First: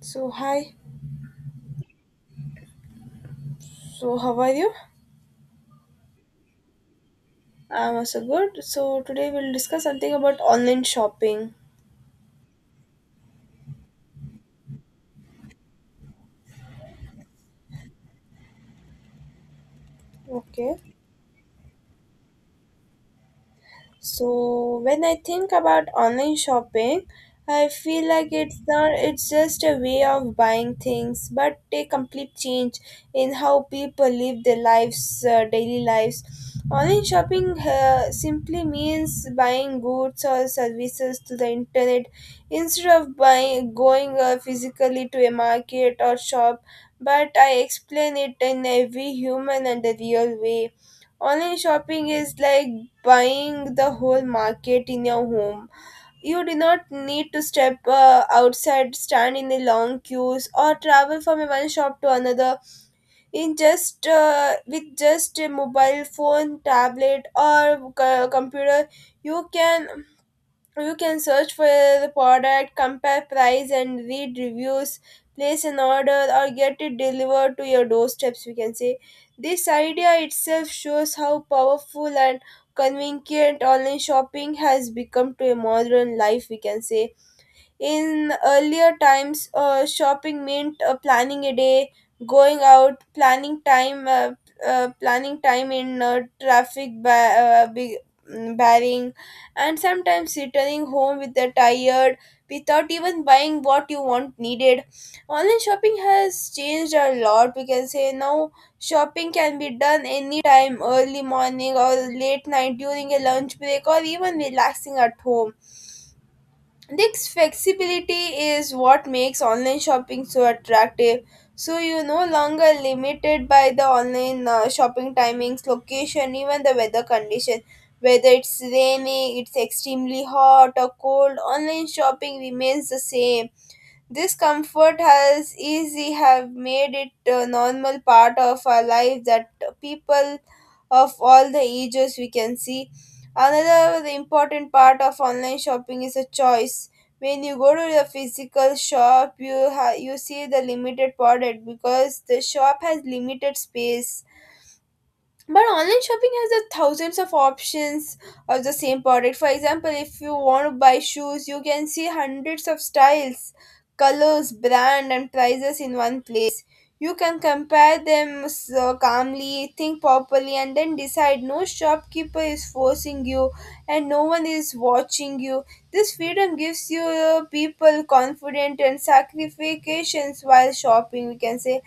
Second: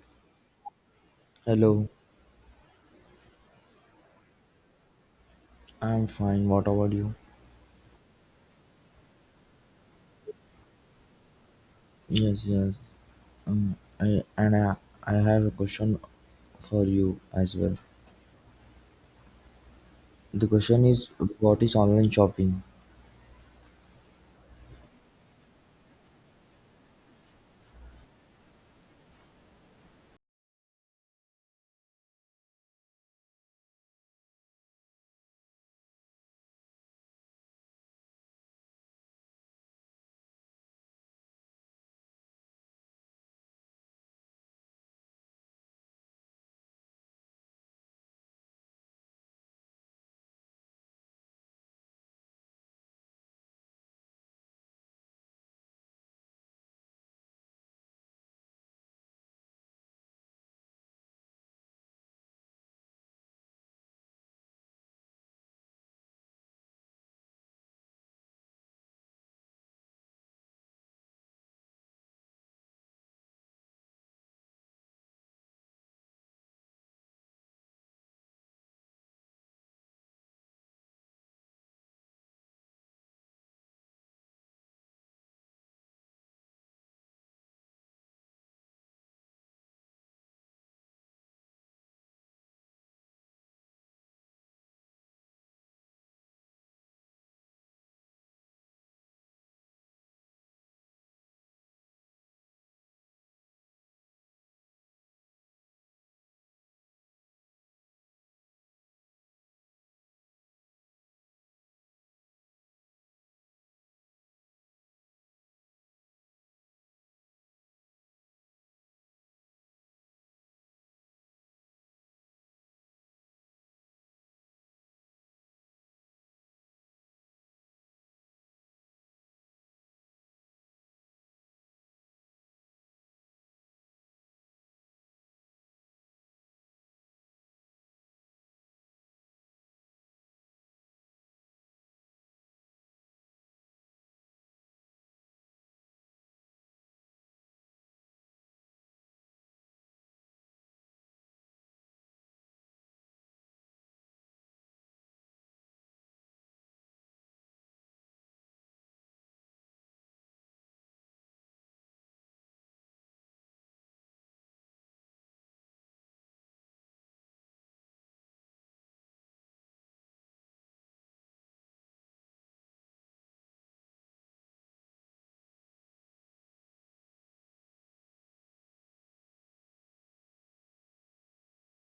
So hi. Hello, So how are you? I'm fine. What about you? I'm also good. So today we'll discuss something about online shopping. Yes, yes. Um, I and I, I have a question for you as well. The Okay. question is, what is online shopping? So when I think about online shopping, I feel like it's not it's just a way of buying things, but a complete change in how people live their lives, daily lives. Online shopping simply means buying goods or services through the internet instead of buying going physically to a market or shop. But I explain it in every human and the real way. Online shopping is like buying the whole market in your home. You do not need to step outside, stand in the long queues, or travel from one shop to another. In just with just a mobile phone, tablet, or computer, you can you can search for the product, compare price, and read reviews, place an order, or get it delivered to your doorsteps. We can say this idea itself shows how powerful and convenient online shopping has become to a modern life. We can say in earlier times, shopping meant planning a day, going out, planning time in traffic, barring, and sometimes returning home with a tired without even buying what you want needed. Online shopping has changed a lot. We can say now shopping can be done anytime, early morning or late night during a lunch break or even relaxing at home. This flexibility is what makes online shopping so attractive. So you're no longer limited by the online shopping timings, location, even the weather condition. Whether it's raining, it's extremely hot or cold, online shopping remains the same. This comfort has easy have made it a normal part of our life that people of all the ages we can see. Another important part of online shopping is a choice. When you go to the physical shop, you see the limited product because the shop has limited space, but online shopping has a thousands of options of the same product. For example, if you want to buy shoes, you can see hundreds of styles, colors, brand, and prices in one place. You can compare them so calmly, think properly, and then decide. No shopkeeper is forcing you, and no one is watching you. This freedom gives you people confident and sacrifices while shopping. We can say,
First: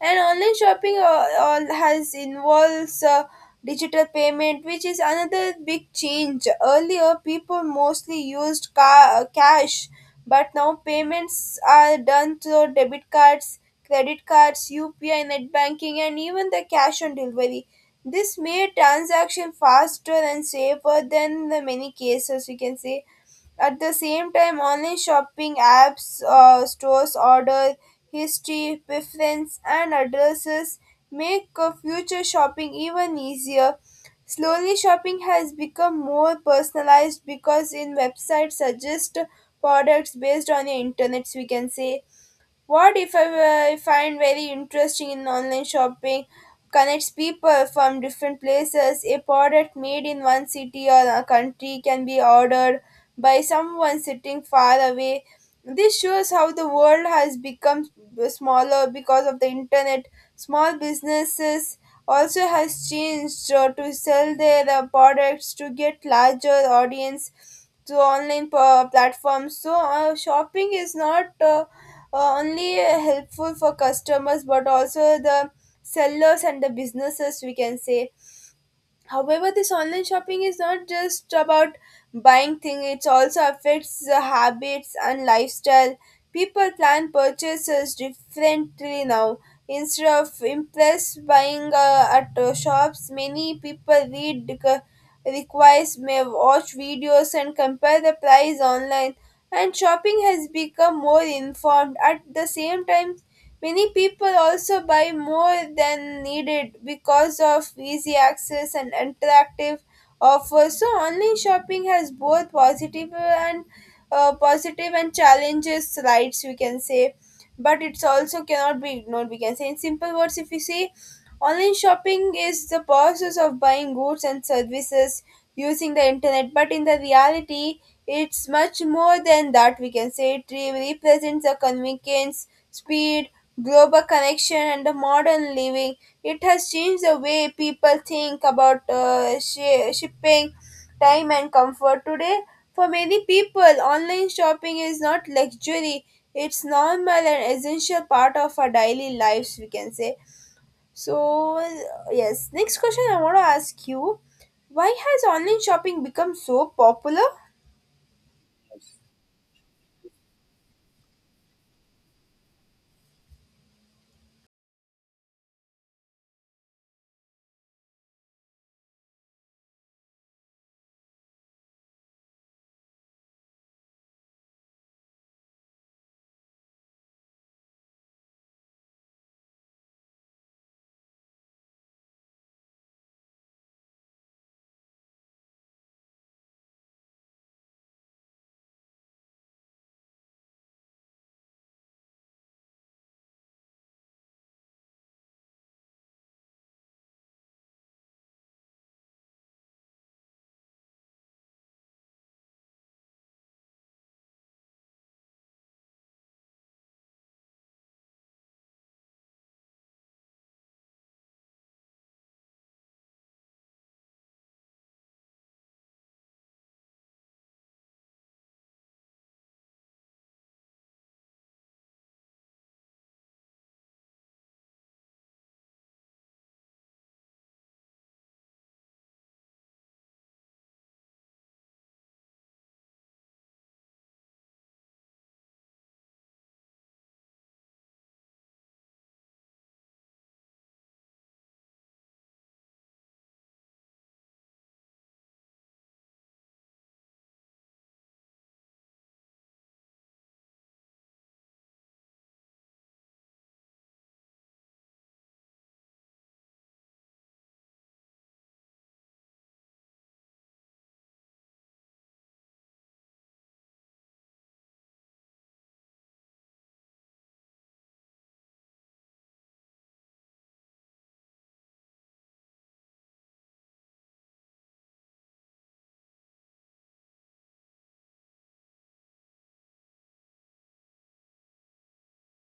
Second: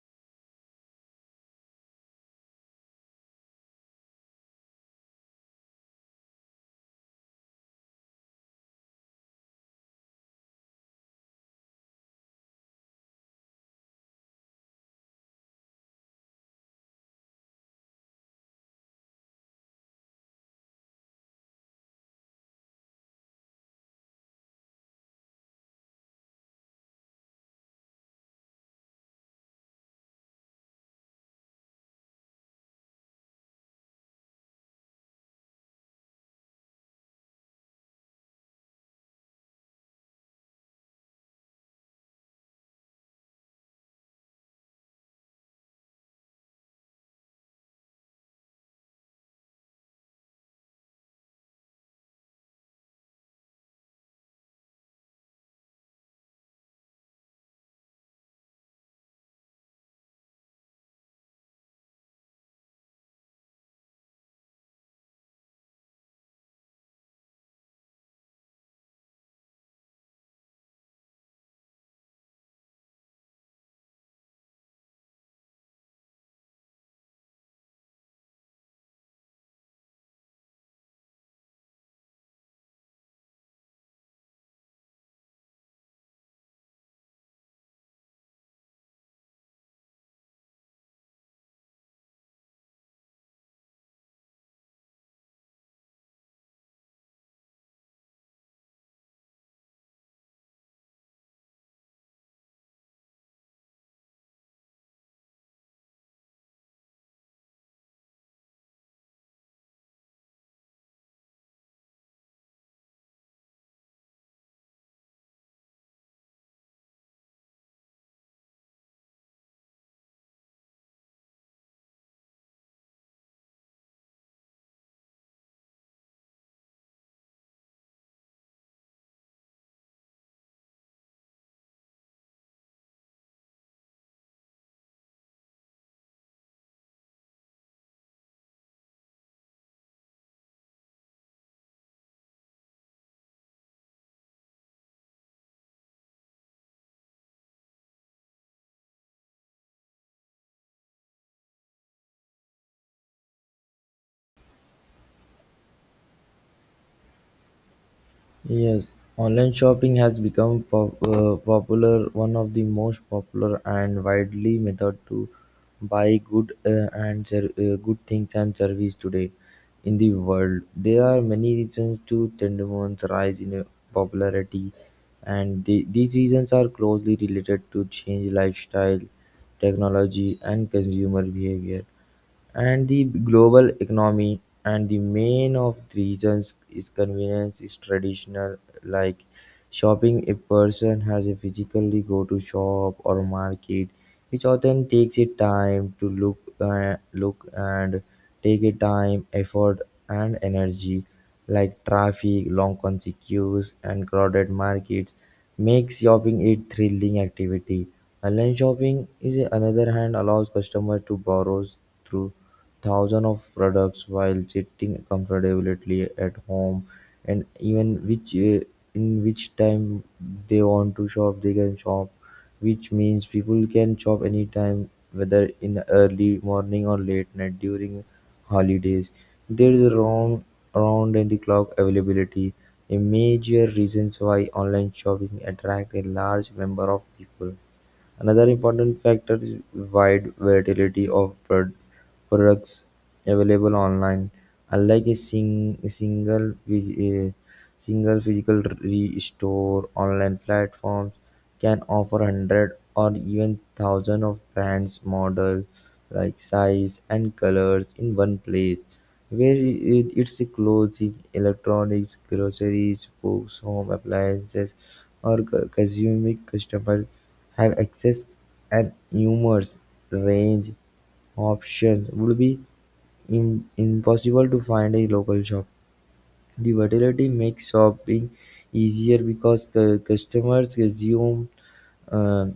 and online shopping all has involves digital payment, which is another big change. Earlier, people mostly used cash, but now payments are done through debit cards, credit cards, UPI, net banking, and even the cash on delivery. This made transaction faster and safer than the many cases we can say. At the same time, online shopping apps stores order history, preference, and addresses, make future shopping even easier. Slowly, shopping has become more personalized because in websites suggest products based on your internets, we can say. What if I find very interesting in online shopping connects people from different places. A product made in one city or a country can be ordered by someone sitting far away. This shows how the world has become smaller because of the internet. Small businesses also has changed to sell their products to get larger audience to online platforms. So shopping is not only helpful for customers but also the sellers and the businesses, we can say. However, this online shopping is not just about buying things, it also affects the habits and lifestyle. People plan purchases differently now. Instead of impulse buying at shops, many people requires may watch videos and compare the price online. And shopping has become more informed. At the same time, many people also buy more than needed because of easy access and attractive offers. So online shopping has both positive and challenges rights we can say, but it's also cannot be ignored. We can say in simple words, if you see, online shopping is the process of buying goods and services using the internet. But in the reality, it's much more than that. We can say represents the convenience, speed, global connection and the modern living. It has changed the way people think about shipping, time, and comfort. Today, for many people, online shopping is not luxury, it's normal and essential part of our daily lives, we can say. So, yes, next question I want to ask you, why has online shopping become so popular? Yes, online shopping has become popular, one of the most popular and widely method to buy good things and service today in the world. There are many reasons to Tendemon's rise in popularity, and these reasons are closely related to change lifestyle, technology, and consumer behavior and the global economy and the main of the regions is convenience is traditional like shopping. A person has to physically go to shop or market, which often takes a time to look and take a time, effort and energy. Like traffic, long conscious queues, and crowded markets makes shopping a thrilling activity. Online shopping is another hand allows customers to browse through thousands of products while sitting comfortably at home and even which in which time they want to shop they can shop, which means people can shop anytime, whether in early morning or late night during holidays. There is a round and the clock availability, a major reasons why online shopping attract a large number of people. Another important factor is wide variety of products available online. Unlike a a single physical store, online platforms can offer hundred or even thousand of brands, models, like size and colors in one place. Where its clothing, electronics, groceries, books, home appliances, or consuming customers have access and numerous range options would be impossible to find a local shop. The versatility makes shopping easier because customers consume uh,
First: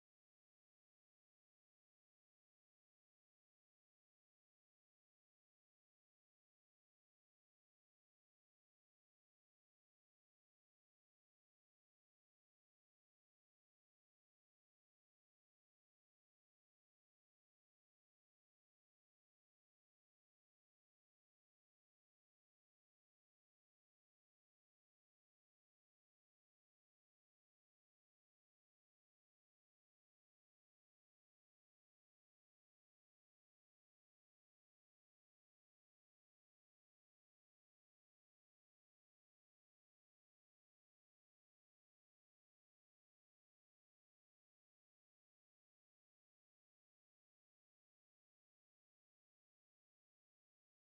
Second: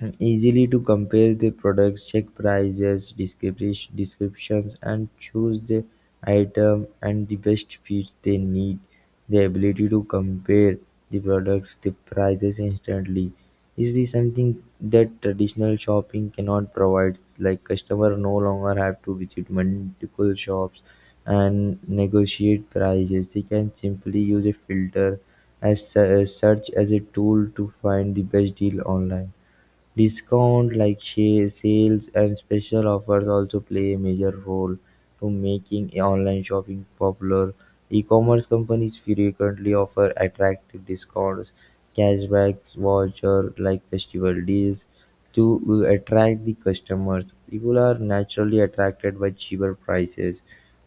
and easily to compare the products, check prices, descriptions, and choose the item and the best fit they need. The ability to compare the products, the prices instantly is this something that traditional shopping cannot provide. Like customer no longer have to visit multiple shops and negotiate prices. They can simply use a filter as search as a tool to find the best deal online. Discounts like sales and special offers also play a major role to making online shopping popular. E-commerce companies frequently offer attractive discounts, cashbacks, voucher like festival deals, to attract the customers. People are naturally attracted by cheaper prices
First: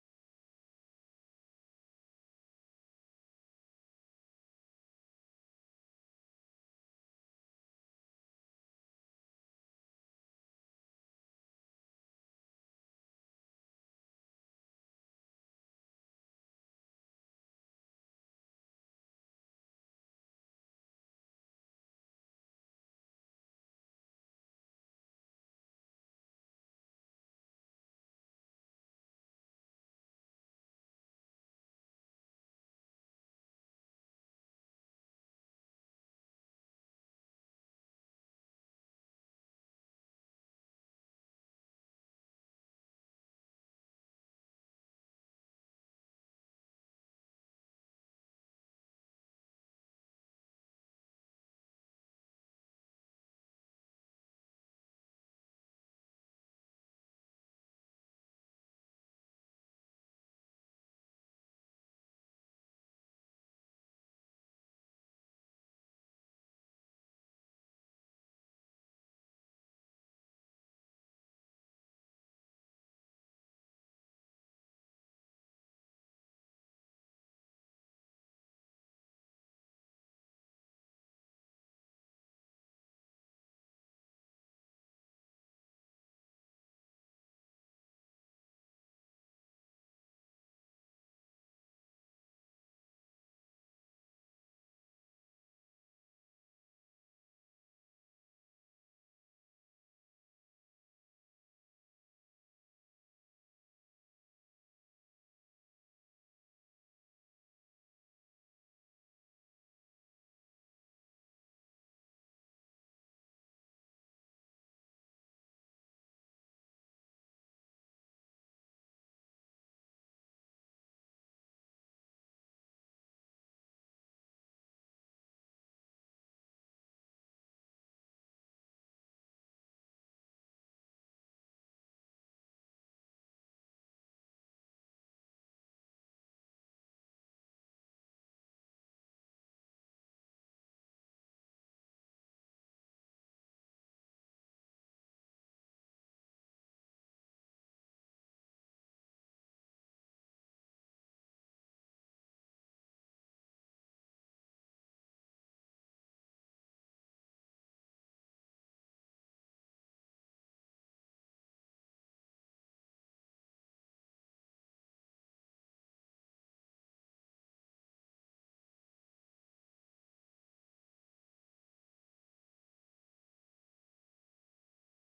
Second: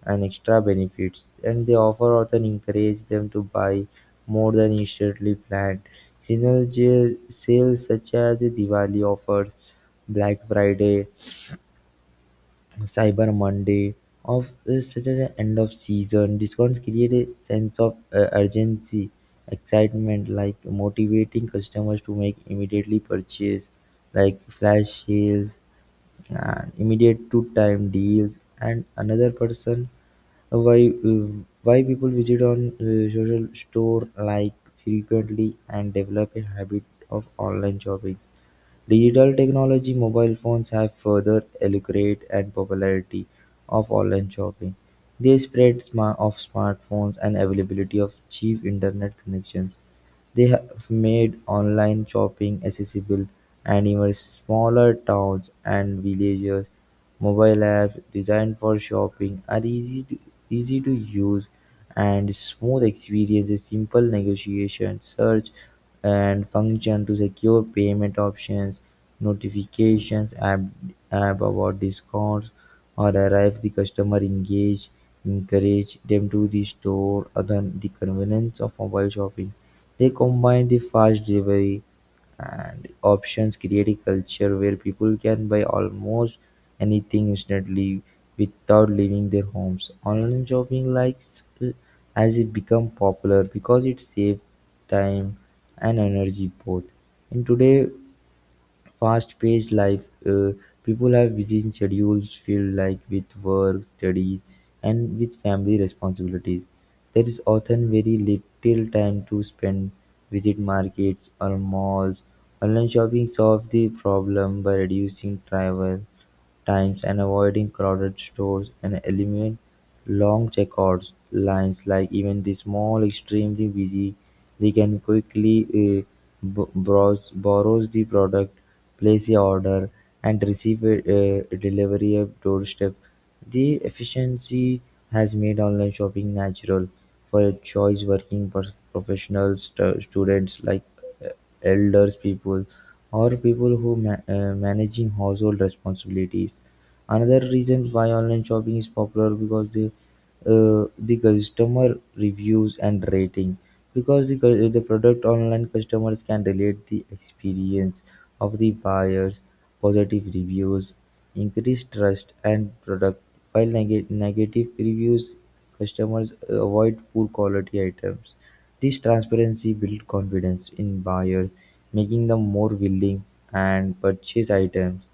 and extra benefits, and the offer often encourage them to buy more than initially planned. Seasonal sales such as the Diwali offers, Black Friday, Cyber Monday, of such as the end of season discounts create a sense of urgency, excitement, like motivating customers to make immediately purchase like flash sales and immediate two time deals and another person why why people visit on social store like frequently and develop a habit of online shopping. Digital technology mobile phones have further elucidate and popularity of online shopping. They spread of smartphones and availability of cheap internet connections, they have made online shopping accessible, and even smaller towns and villages. Mobile apps designed for shopping are easy to use and smooth experiences, simple negotiation, search and function to secure payment options, notifications, app about discounts or arrive the customer engage, encourage them to the store other the convenience of mobile shopping. They combine the fast delivery and options create a culture where people can buy almost anything instantly without leaving their homes. Online shopping likes has become popular because it saves time and energy both. In today fast-paced life. People have busy schedules filled like with work, studies, and with family responsibilities. There is often very little time to spend visit markets or malls. Online shopping solves the problem by reducing travel times and avoiding crowded stores and eliminate long checkered lines. Like even the small extremely busy, they can quickly browse borrows the product, place the order, and receive a delivery at doorstep. The efficiency has made online shopping natural for choice working professionals, students like uh, elders people, or people who managing household responsibilities. Another reason why online shopping is popular because the customer reviews and rating, because the, the product online customers can relate the experience of the buyers. Positive reviews increase trust and product while negative reviews customers avoid poor quality items. This transparency builds confidence in buyers, making them more willing and purchase items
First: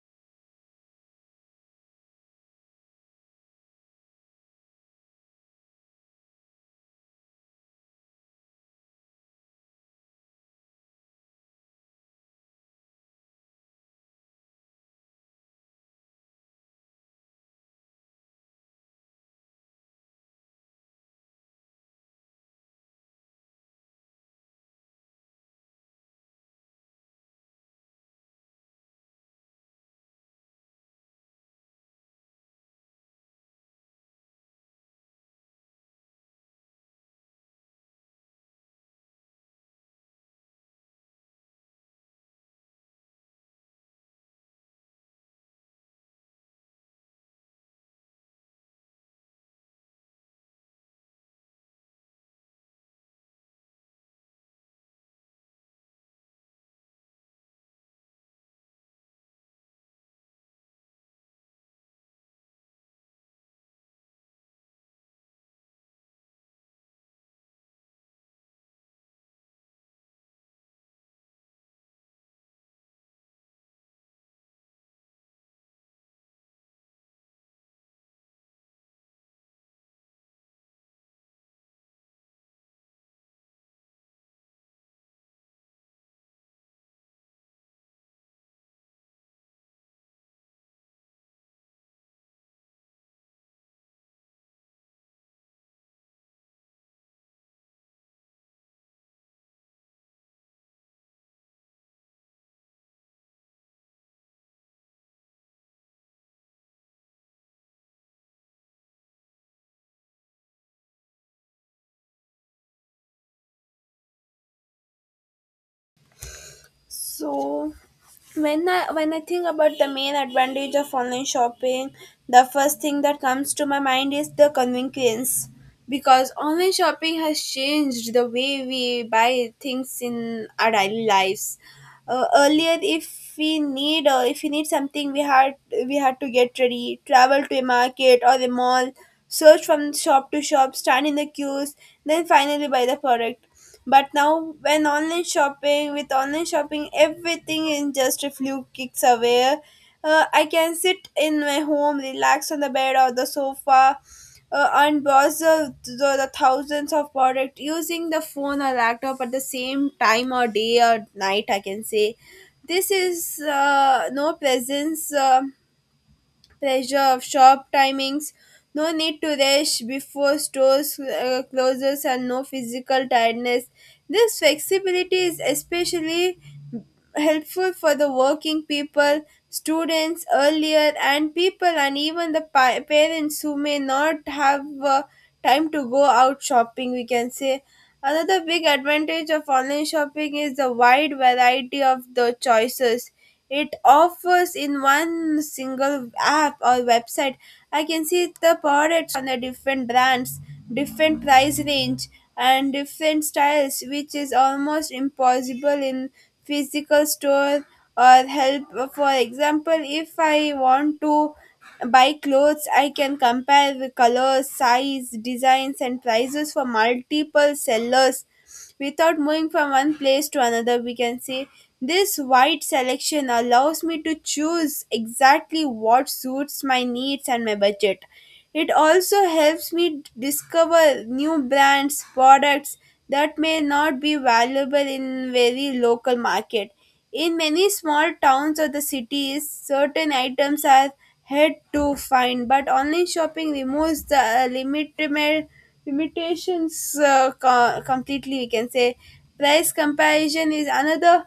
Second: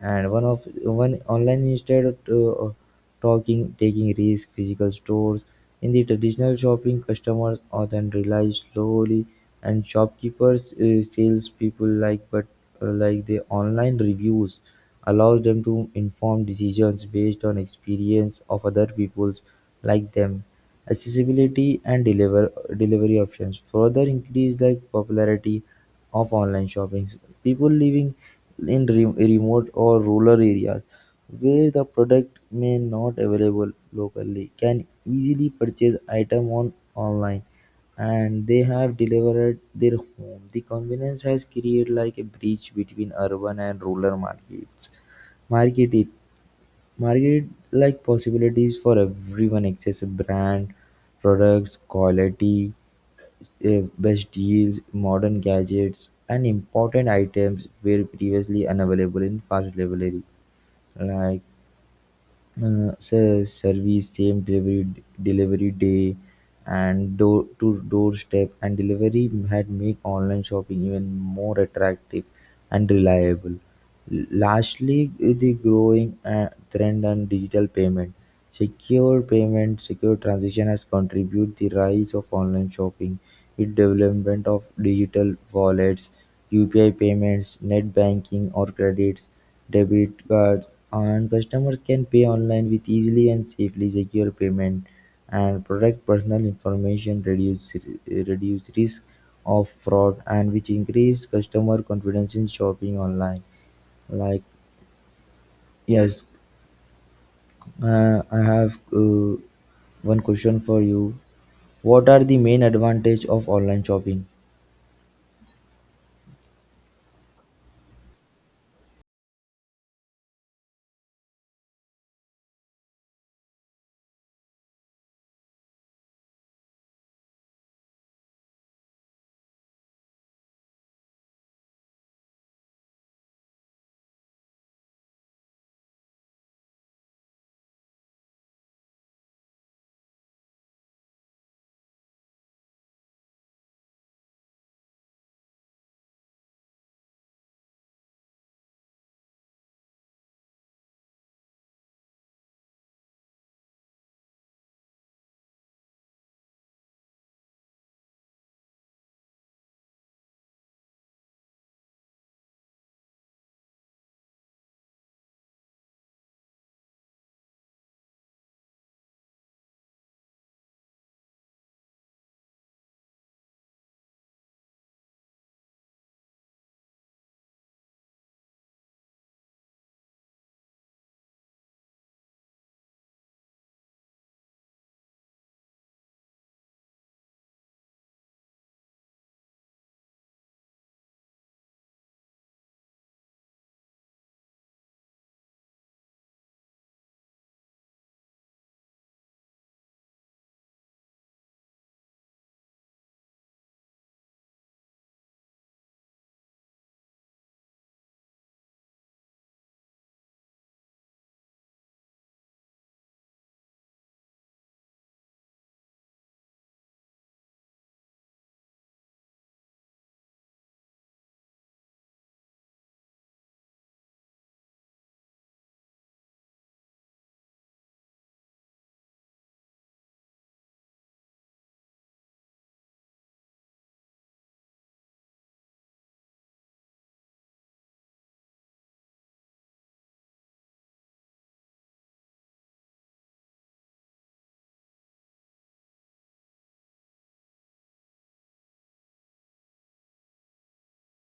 and one of one online newsletter too. Taking risks physical stores in the traditional shopping customers often rely slowly and shopkeepers salespeople like but like the online reviews allows them to inform decisions based on experience of other people like them. Accessibility and deliver delivery options further increase like popularity of online shopping. People living in remote or rural areas where the product may not available locally can easily purchase item on online and they have delivered their home. The convenience has created like a bridge between urban and rural markets. Market it market like possibilities for everyone access brand, products, quality, best deals, modern gadgets, and important items were previously unavailable in fast delivery. Like service same delivery day and door to doorstep and delivery had make online shopping even more attractive and reliable. Lastly the growing trend on digital payment, secure transaction has contributed the rise of online shopping with development of digital wallets, UPI payments, net banking or credits, debit cards, and customers can pay online with easily and safely secure payment and protect personal information, reduce risk of fraud and which increase customer confidence in shopping online like. Yes, I have one question for you. What are the main advantage of online shopping? So when I think about the main advantage of online shopping, the first thing that comes to my mind is the convenience. Because online shopping has changed the way we buy things in our daily lives. Earlier, if we need something, we had to get ready, travel to a market or a mall, search from shop to shop, stand in the queues, then finally buy the product. But now, when online shopping with online shopping, everything is just a few clicks away. I can sit in my home, relax on the bed or the sofa, and browse the thousands of products using the phone or laptop at the same time or day or night, I can say. This is no presence pressure of shop timings, no need to rush before stores closes, and no physical tiredness. This flexibility is especially helpful for the working people, students earlier, and people, and even the parents who may not have time to go out shopping, we can say. Another big advantage of online shopping is the wide variety of the choices it offers in one single app or website. I can see the products on the different brands, different price range, and different styles, which is almost impossible in physical store or help. For example, if I want to buy clothes, I can compare the colors, size, designs, and prices for multiple sellers without moving from one place to another, we can say. This wide selection allows me to choose exactly what suits my needs and my budget. It also helps me discover new brands products that may not be valuable in very local market. In many small towns or the cities, certain items are hard to find, but online shopping removes the limitations co- completely, we can say. Price comparison is another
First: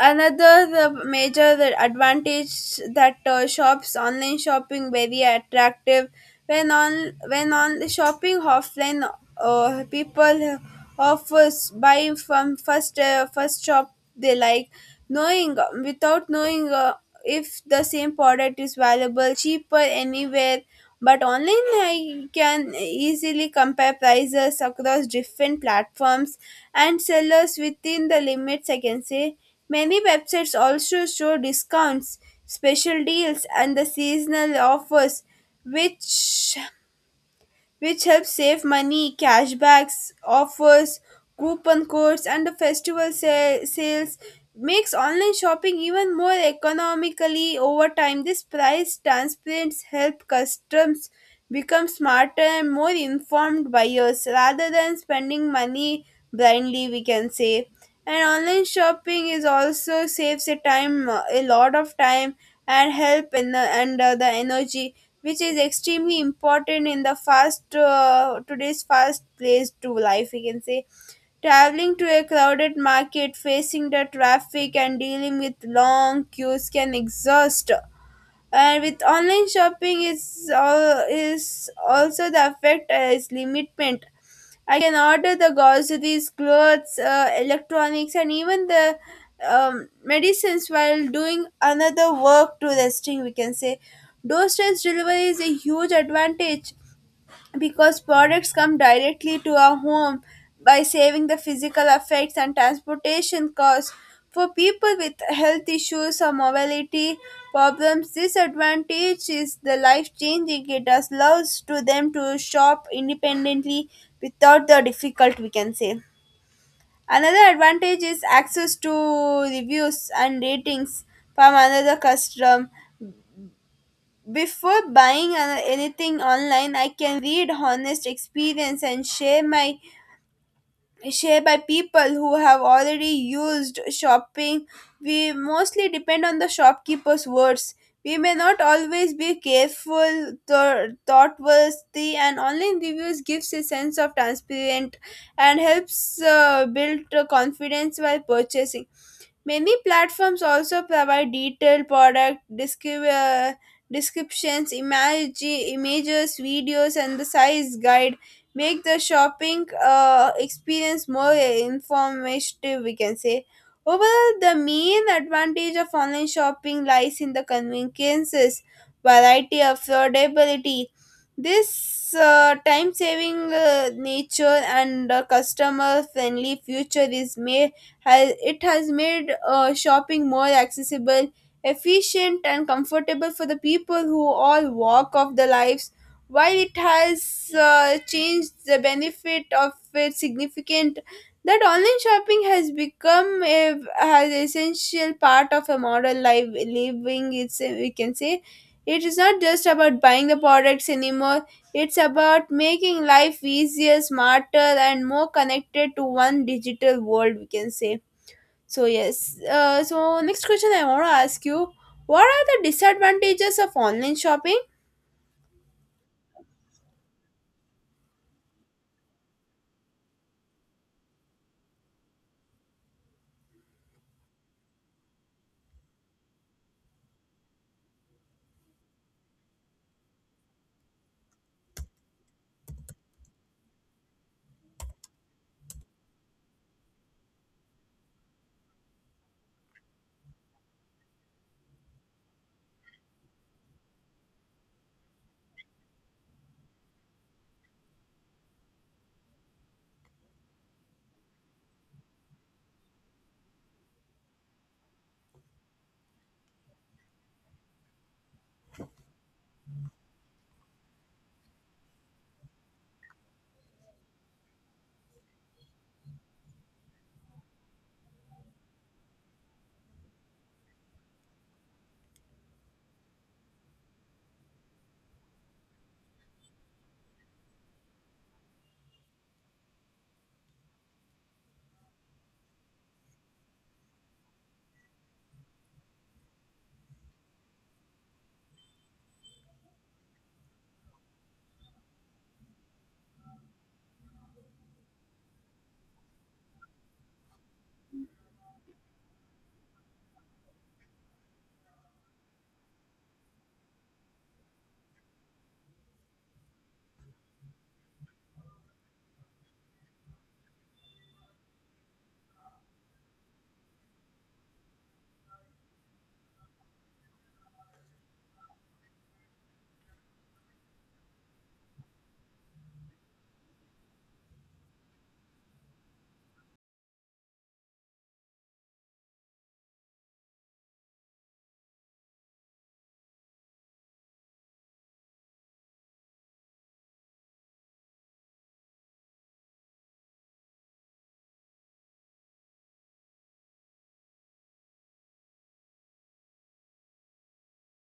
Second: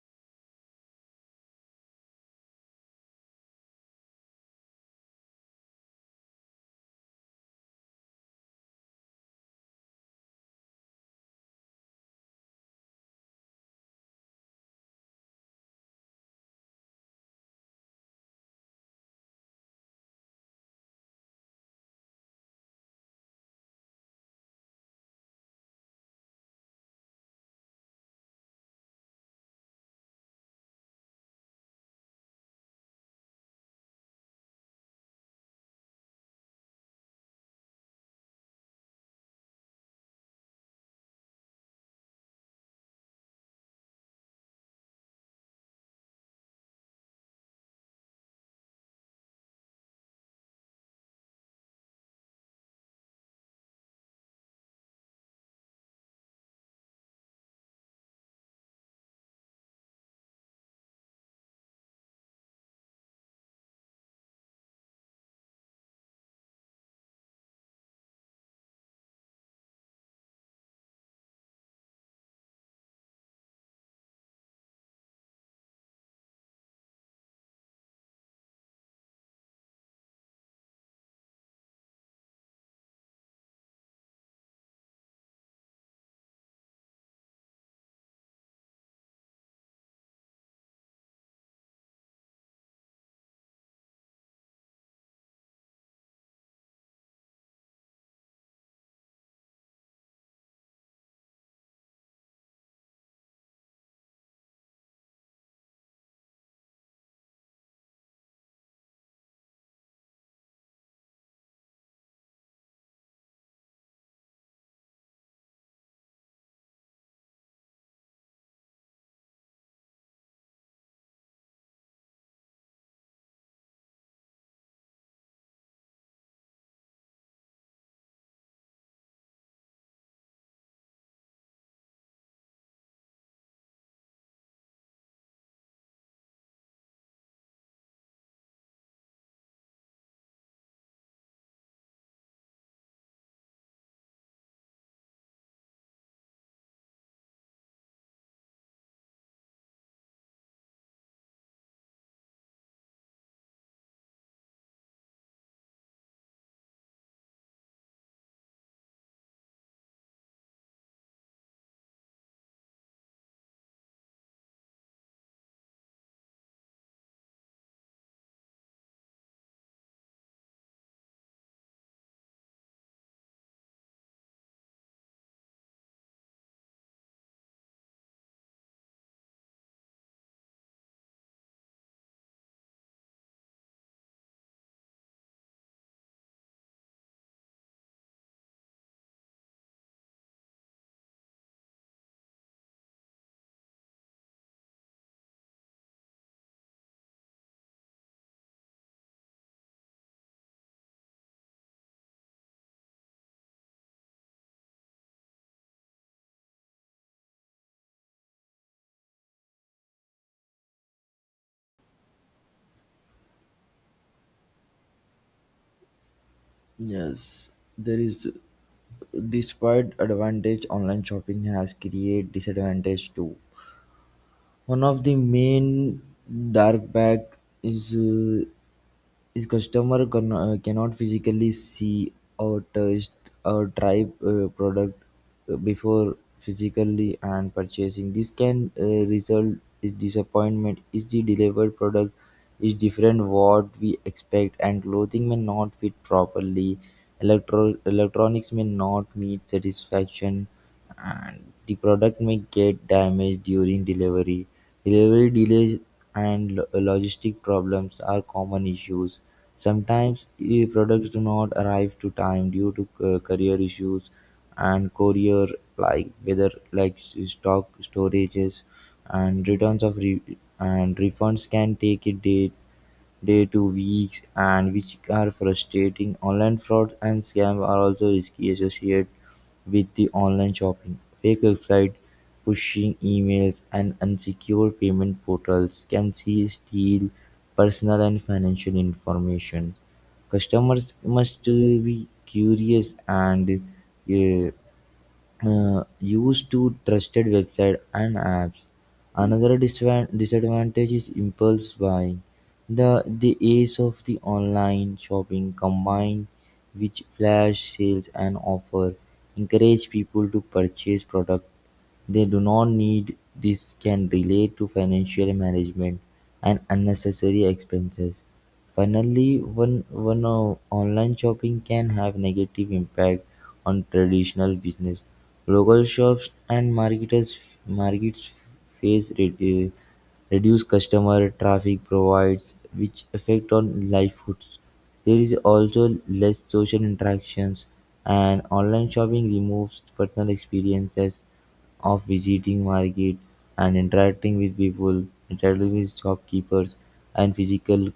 Another the major advantage that shops online shopping very attractive. When on the shopping offline, people offers buy from first shop they like, knowing without knowing if the same product is valuable cheaper anywhere. But online, I can easily compare prices across different platforms and sellers within the limits, I can say. Many websites also show discounts, special deals, and the seasonal offers, which which helps save money. Cashbacks, offers, coupon codes, and the festival sales makes online shopping even more economically over time. This price transparency help customers become smarter and more informed buyers rather than spending money blindly, we can say. And online shopping is also saves a time, a lot of time, and help in the and the energy, which is extremely important in the fast today's fast place to life, we can say. Traveling to a crowded market, facing the traffic, and dealing with long queues can exhaust, and with online shopping is all is also the effect is limitment. I can order the groceries, clothes, electronics, and even the medicines while doing another work to resting, we can say. Doorstep delivery is a huge advantage because products come directly to our home by saving the physical effects and transportation costs. For people with health issues or mobility problems, this advantage is the life changing. It allows to them to shop independently without the difficult, we can say. Another advantage is access to reviews and ratings from another customer. Before buying anything online, I can read honest experience and share my share by people who have already used shopping. We mostly depend on the shopkeeper's words. We may not always be careful, thoughtworthy, and online reviews gives a sense of transparent and helps build confidence while purchasing. Many platforms also provide detailed product descriptions, images, videos, and the size guide make the shopping experience more informative, we can say. Overall, the main advantage of online shopping lies in the conveniences, variety, affordability. This time saving nature and customer friendly future is made has it has made shopping more accessible, efficient, and comfortable for the people who all walk of the lives. While it has changed the benefit of it significant, that online shopping has become a has essential part of a modern life living. It's we can say it is not just about buying the products anymore. It's about making life easier, smarter, and more connected to one digital world, we can say. So yes, so next question I want to ask you, what are the disadvantages of online shopping? Yes, there is despite advantage online shopping has create disadvantage too. One of the main drawback is customer can, cannot physically see or taste or try product before physically and purchasing. This can result is disappointment. Is the delivered product is different what we expect and clothing may not fit properly. Electro electronics may not meet satisfaction and the product may get damaged during delivery. Delivery delays and logistic problems are common issues. Sometimes products do not arrive to time due to courier issues and courier like whether like stock storages and refunds can take a day to weeks and which are frustrating. Online fraud and scam are also risky associated with the online shopping, fake websites, pushing emails, and unsecure payment portals can see steal personal and financial information. Customers must be curious and uh, used to trusted website and apps. Another disadvantage is impulse buying. The age of the online shopping combined with flash sales and offer encourage people to purchase products they do not need. This can relate to financial management and unnecessary expenses. Finally, one online shopping can have negative impact on traditional business. Local shops and marketers markets face reduced customer traffic provides which affect on livelihoods. There is also less social interactions and online shopping removes personal experiences of visiting market and interacting with people, interacting with shopkeepers and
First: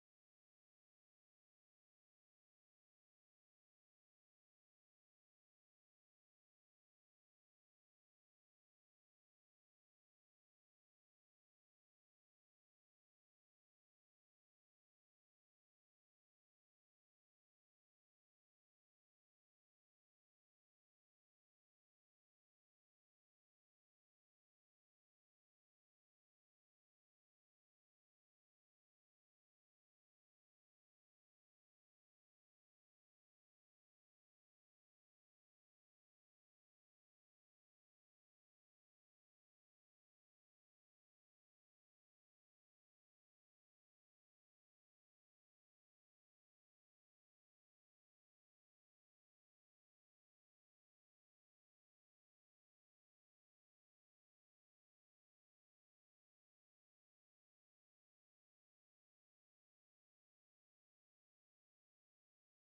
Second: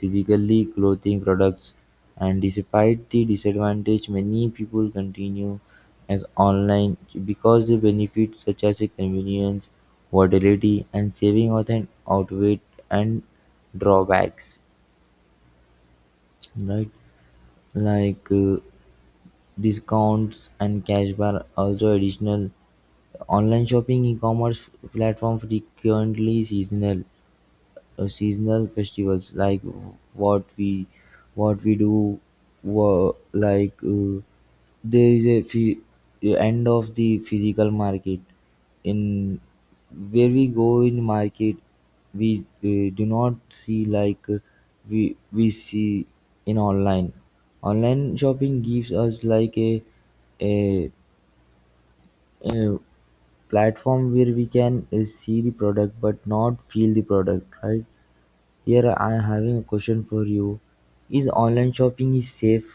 physically clothing products. And despite the disadvantage, many people continue as online because the benefits such as the convenience, volatility, and saving often outweigh and drawbacks. Right, like discounts and cashback are also additional. Online shopping e-commerce platforms frequently seasonal seasonal festivals like what we what we do were like there is a end of the physical market in where we go in market we do not see like we see in online. Online shopping gives us like a, a platform where we can see the product but not feel the product, right? Here I am having a question for you. Is online shopping is safe,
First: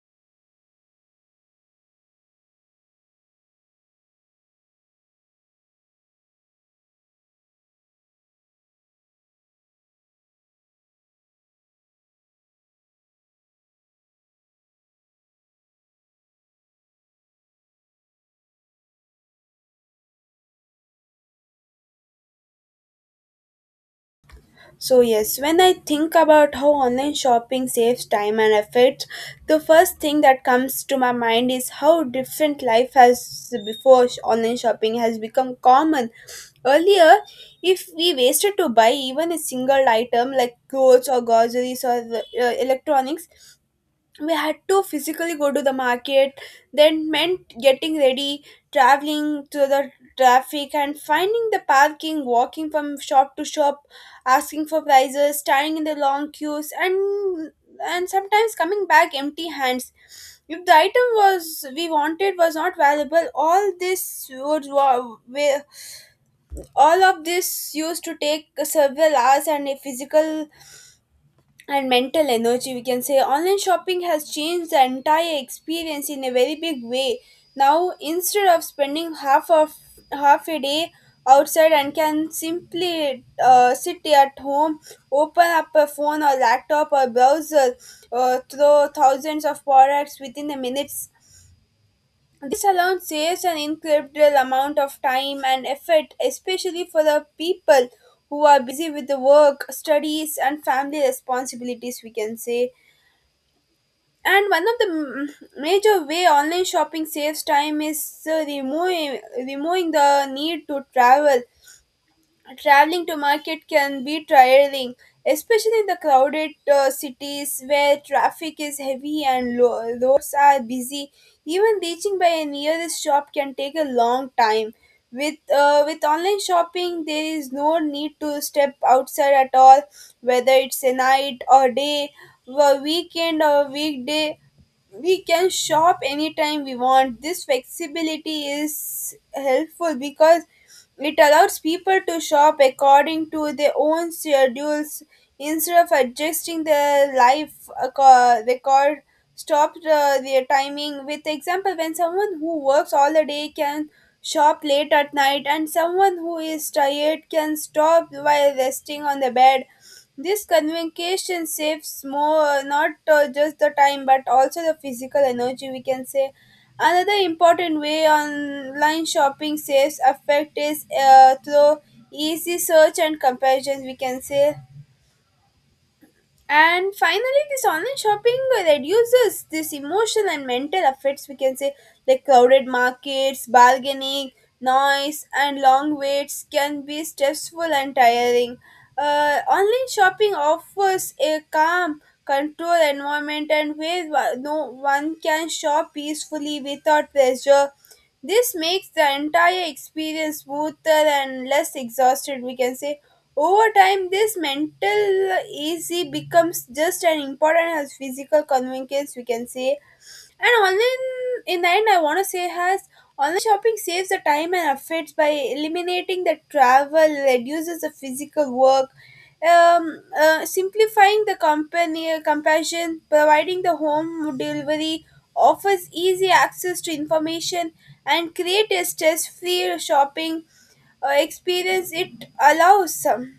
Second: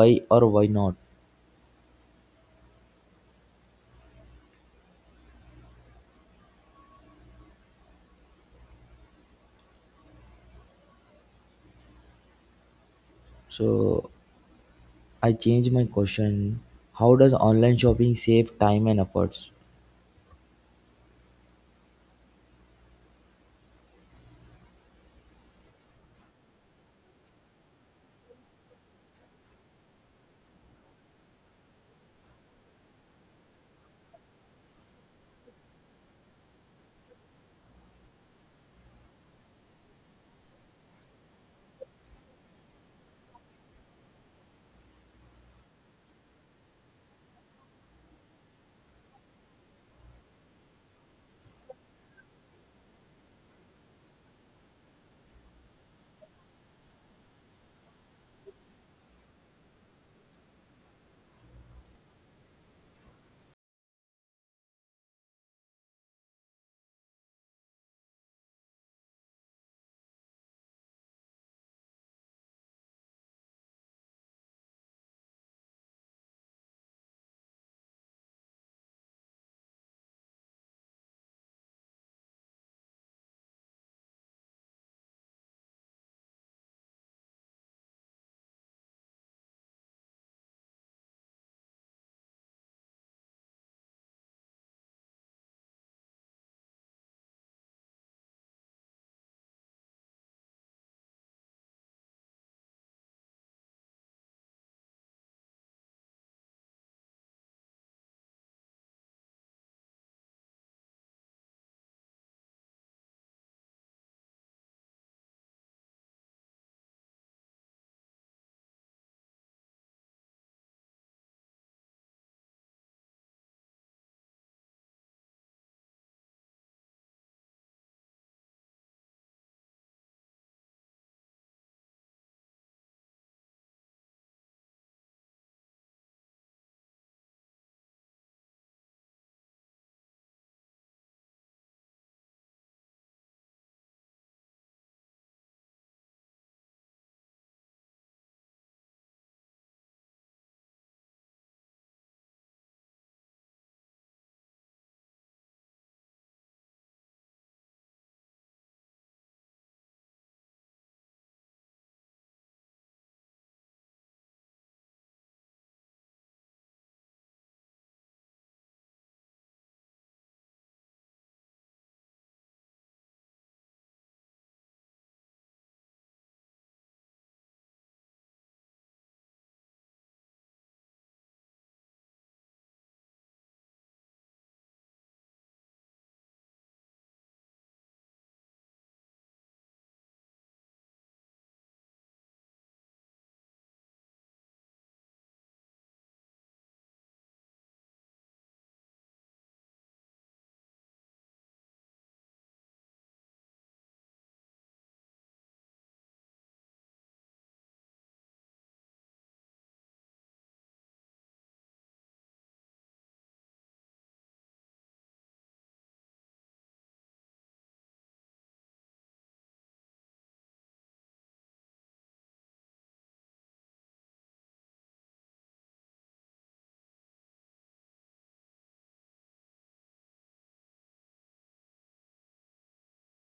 why or why not? So I change my question. How does online shopping save time and efforts? So yes, when I think about how online shopping saves time and effort, the first thing that comes to my mind is how different life has online shopping has become common. Earlier, if we wasted to buy even a single item like clothes or groceries or electronics, we had to physically go to the market, then meant getting ready, traveling through the traffic and finding the parking, walking from shop to shop, asking for prices, standing in the long queues, and sometimes coming back empty hands if the item was we wanted was not valuable. All this would wa- wa- all of this used to take several hours and a physical and mental energy, we can say. Online shopping has changed the entire experience in a very big way. Now, instead of spending half of half a day outside and can simply sit at home, open up a phone or laptop or browser, through thousands of products within the minutes. This alone saves an incredible amount of time and effort, especially for the people who are busy with the work, studies, and family responsibilities, we can say. And one of the major way online shopping saves time is removing the need to travel. Traveling to market can be tiring, especially in the crowded cities where traffic is heavy and roads are busy. Even reaching by a nearest shop can take a long time. With online shopping, there is no need to step outside at all, whether it's a night or day, a weekend or weekday, we can shop anytime we want. This flexibility is helpful because it allows people to shop according to their own schedules instead of adjusting their life record stop the, their timing. With example, when someone who works all the day can shop late at night and someone who is tired can stop while resting on the bed, this communication saves more, not just the time, but also the physical energy, we can say. Another important way online shopping saves effect is through easy search and comparison, we can say. And finally, this online shopping reduces this emotional and mental effects. We can say, like crowded markets, bargaining, noise, and long waits can be stressful and tiring. Online shopping offers a calm, controlled environment, and where no one can shop peacefully without pressure. This makes the entire experience smoother and less exhausted, we can say. Over time, this mental easy becomes just as important as physical convenience, we can say. And online, in the end, I want to say has online shopping saves the time and efforts by eliminating the travel, reduces the physical work, simplifying the company compassion, providing the home delivery, offers easy access to information, and create a stress-free shopping experience. It allows some.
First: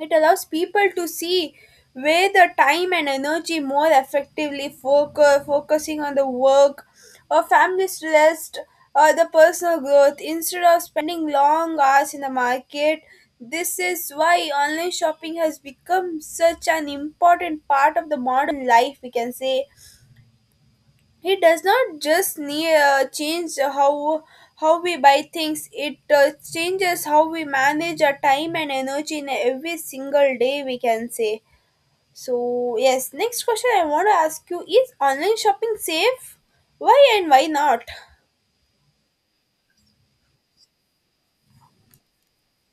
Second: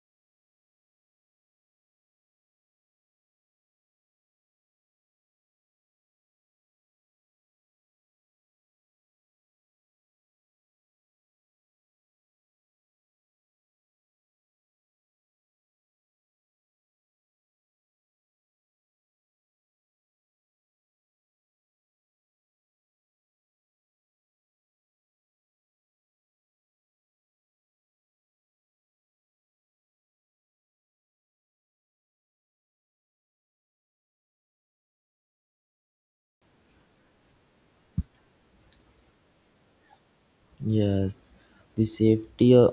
It allows people to see where the time and energy more effectively focus, focusing on the work or family stress or the personal growth instead of spending long hours in the market. This is why online shopping has become such an important part of the modern life, we can say. He does not just change how we buy things; it changes how we manage our time and energy in every single day. We can say so. Yes. Next question I want to ask you is: Online shopping safe? Why and why not? Yes, the safety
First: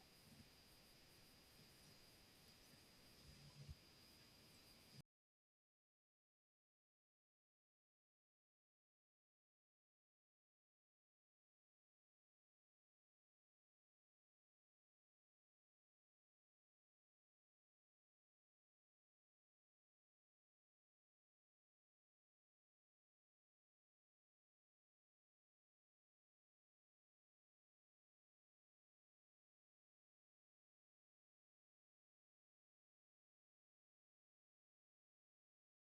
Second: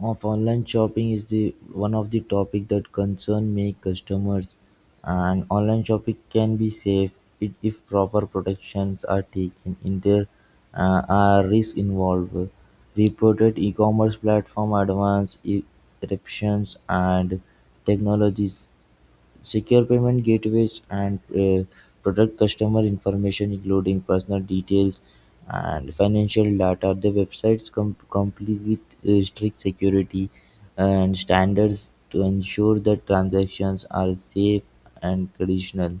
of online shopping is the one of the topic that concern many customers, and online shopping can be safe if proper protections are taken. In there are risks involved. Reported e-commerce platform advanced eruptions and technologies secure payment gateways, and protect customer information, including personal details and financial data. The websites comply with strict security and standards to ensure that transactions are safe and conditional.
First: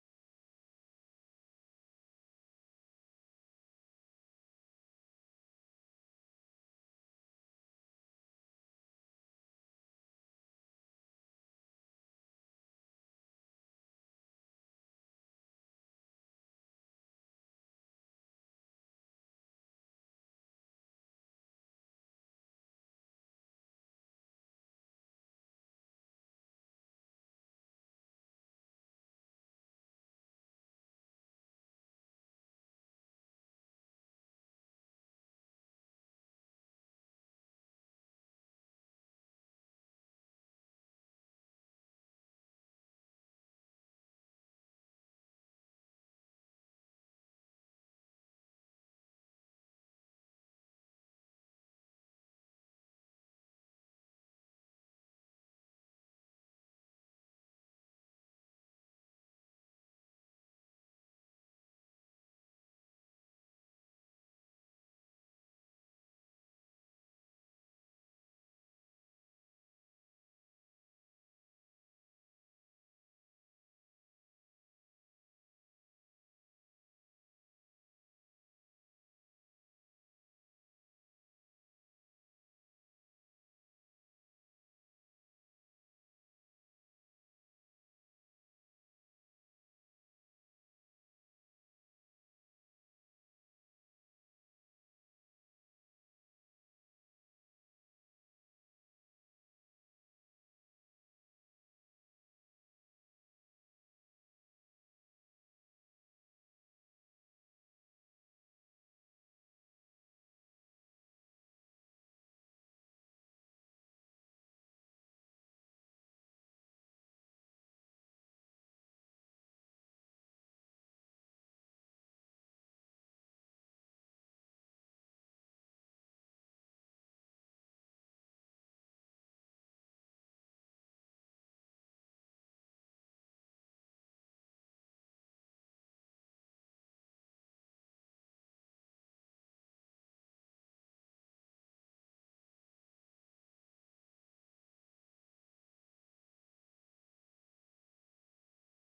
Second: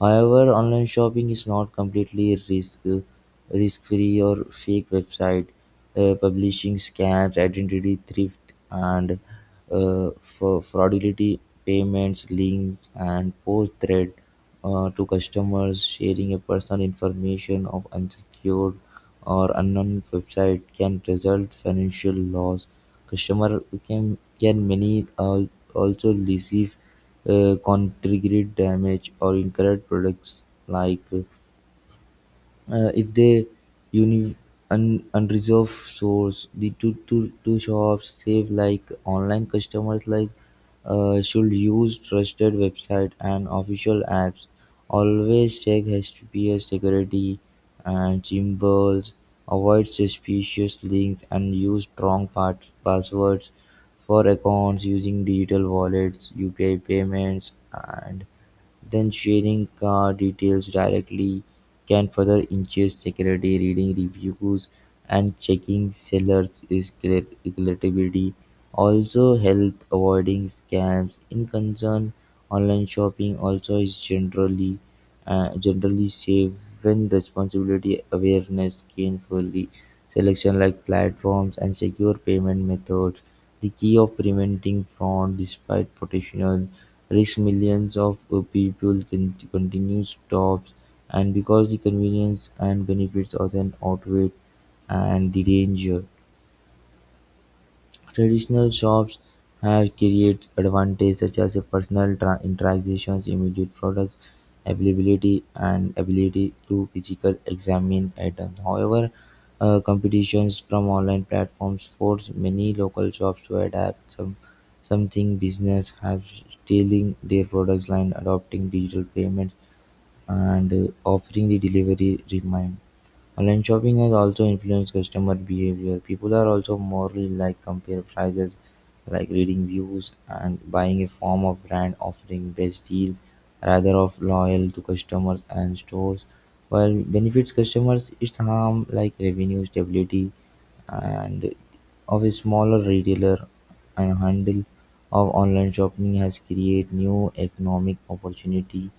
However, online shopping is not completely risk-free or fake website publishing scams, identity theft, and for fraudulent payments, links, and post threat to customers. Sharing a personal information of unsecured or unknown website can result financial loss. Customer can many also receive concrete damage or incorrect products like if they uni- unreserved stores the two shops save like online customers like should use trusted website and official apps, always check HTTPS security and symbols, avoid suspicious links and use strong passwords for accounts, using digital wallets, UPI payments and then sharing car details directly can further increase security. Reading reviews and checking sellers' reliability also help avoiding scams. In concern, online shopping also is generally generally save when responsibility awareness gainfully selection like platforms and secure payment methods the key of preventing fraud despite potential risk millions of people can continue stops and because the convenience and benefits often outweigh and the danger. Traditional shops have created advantages such as a personal interactions, immediate product availability, and ability to physically examine items. However, competitions from online platforms force many local shops to adapt. Some something business have stealing their products line, adopting digital payments and offering the delivery remind. Online shopping has also influenced customer behavior. People are also more like compare prices, like reading views and buying a form of brand offering best deals rather of loyal to customers and stores. While benefits customers, its harm like revenue stability and of a smaller retailer and handle of online shopping has created new economic opportunity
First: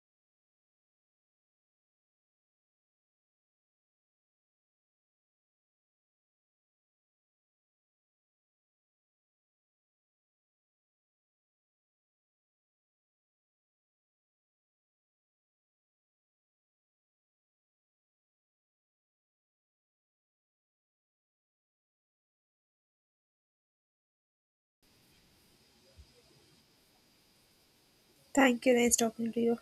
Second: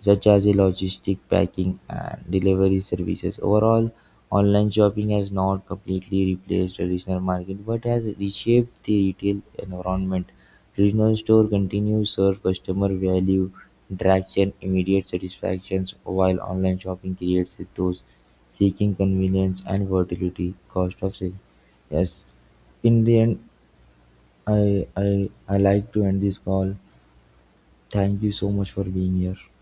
such as the logistic, packing, and delivery services. Overall, online shopping has not completely replaced traditional market but has reshaped the retail environment. Traditional store continues serve customer value, interaction, immediate satisfactions, while online shopping creates those seeking convenience and versatility. Cost of sale. Yes, in the end, I like to end this call. Thank you so Thank much you. for Nice being talking here. to you.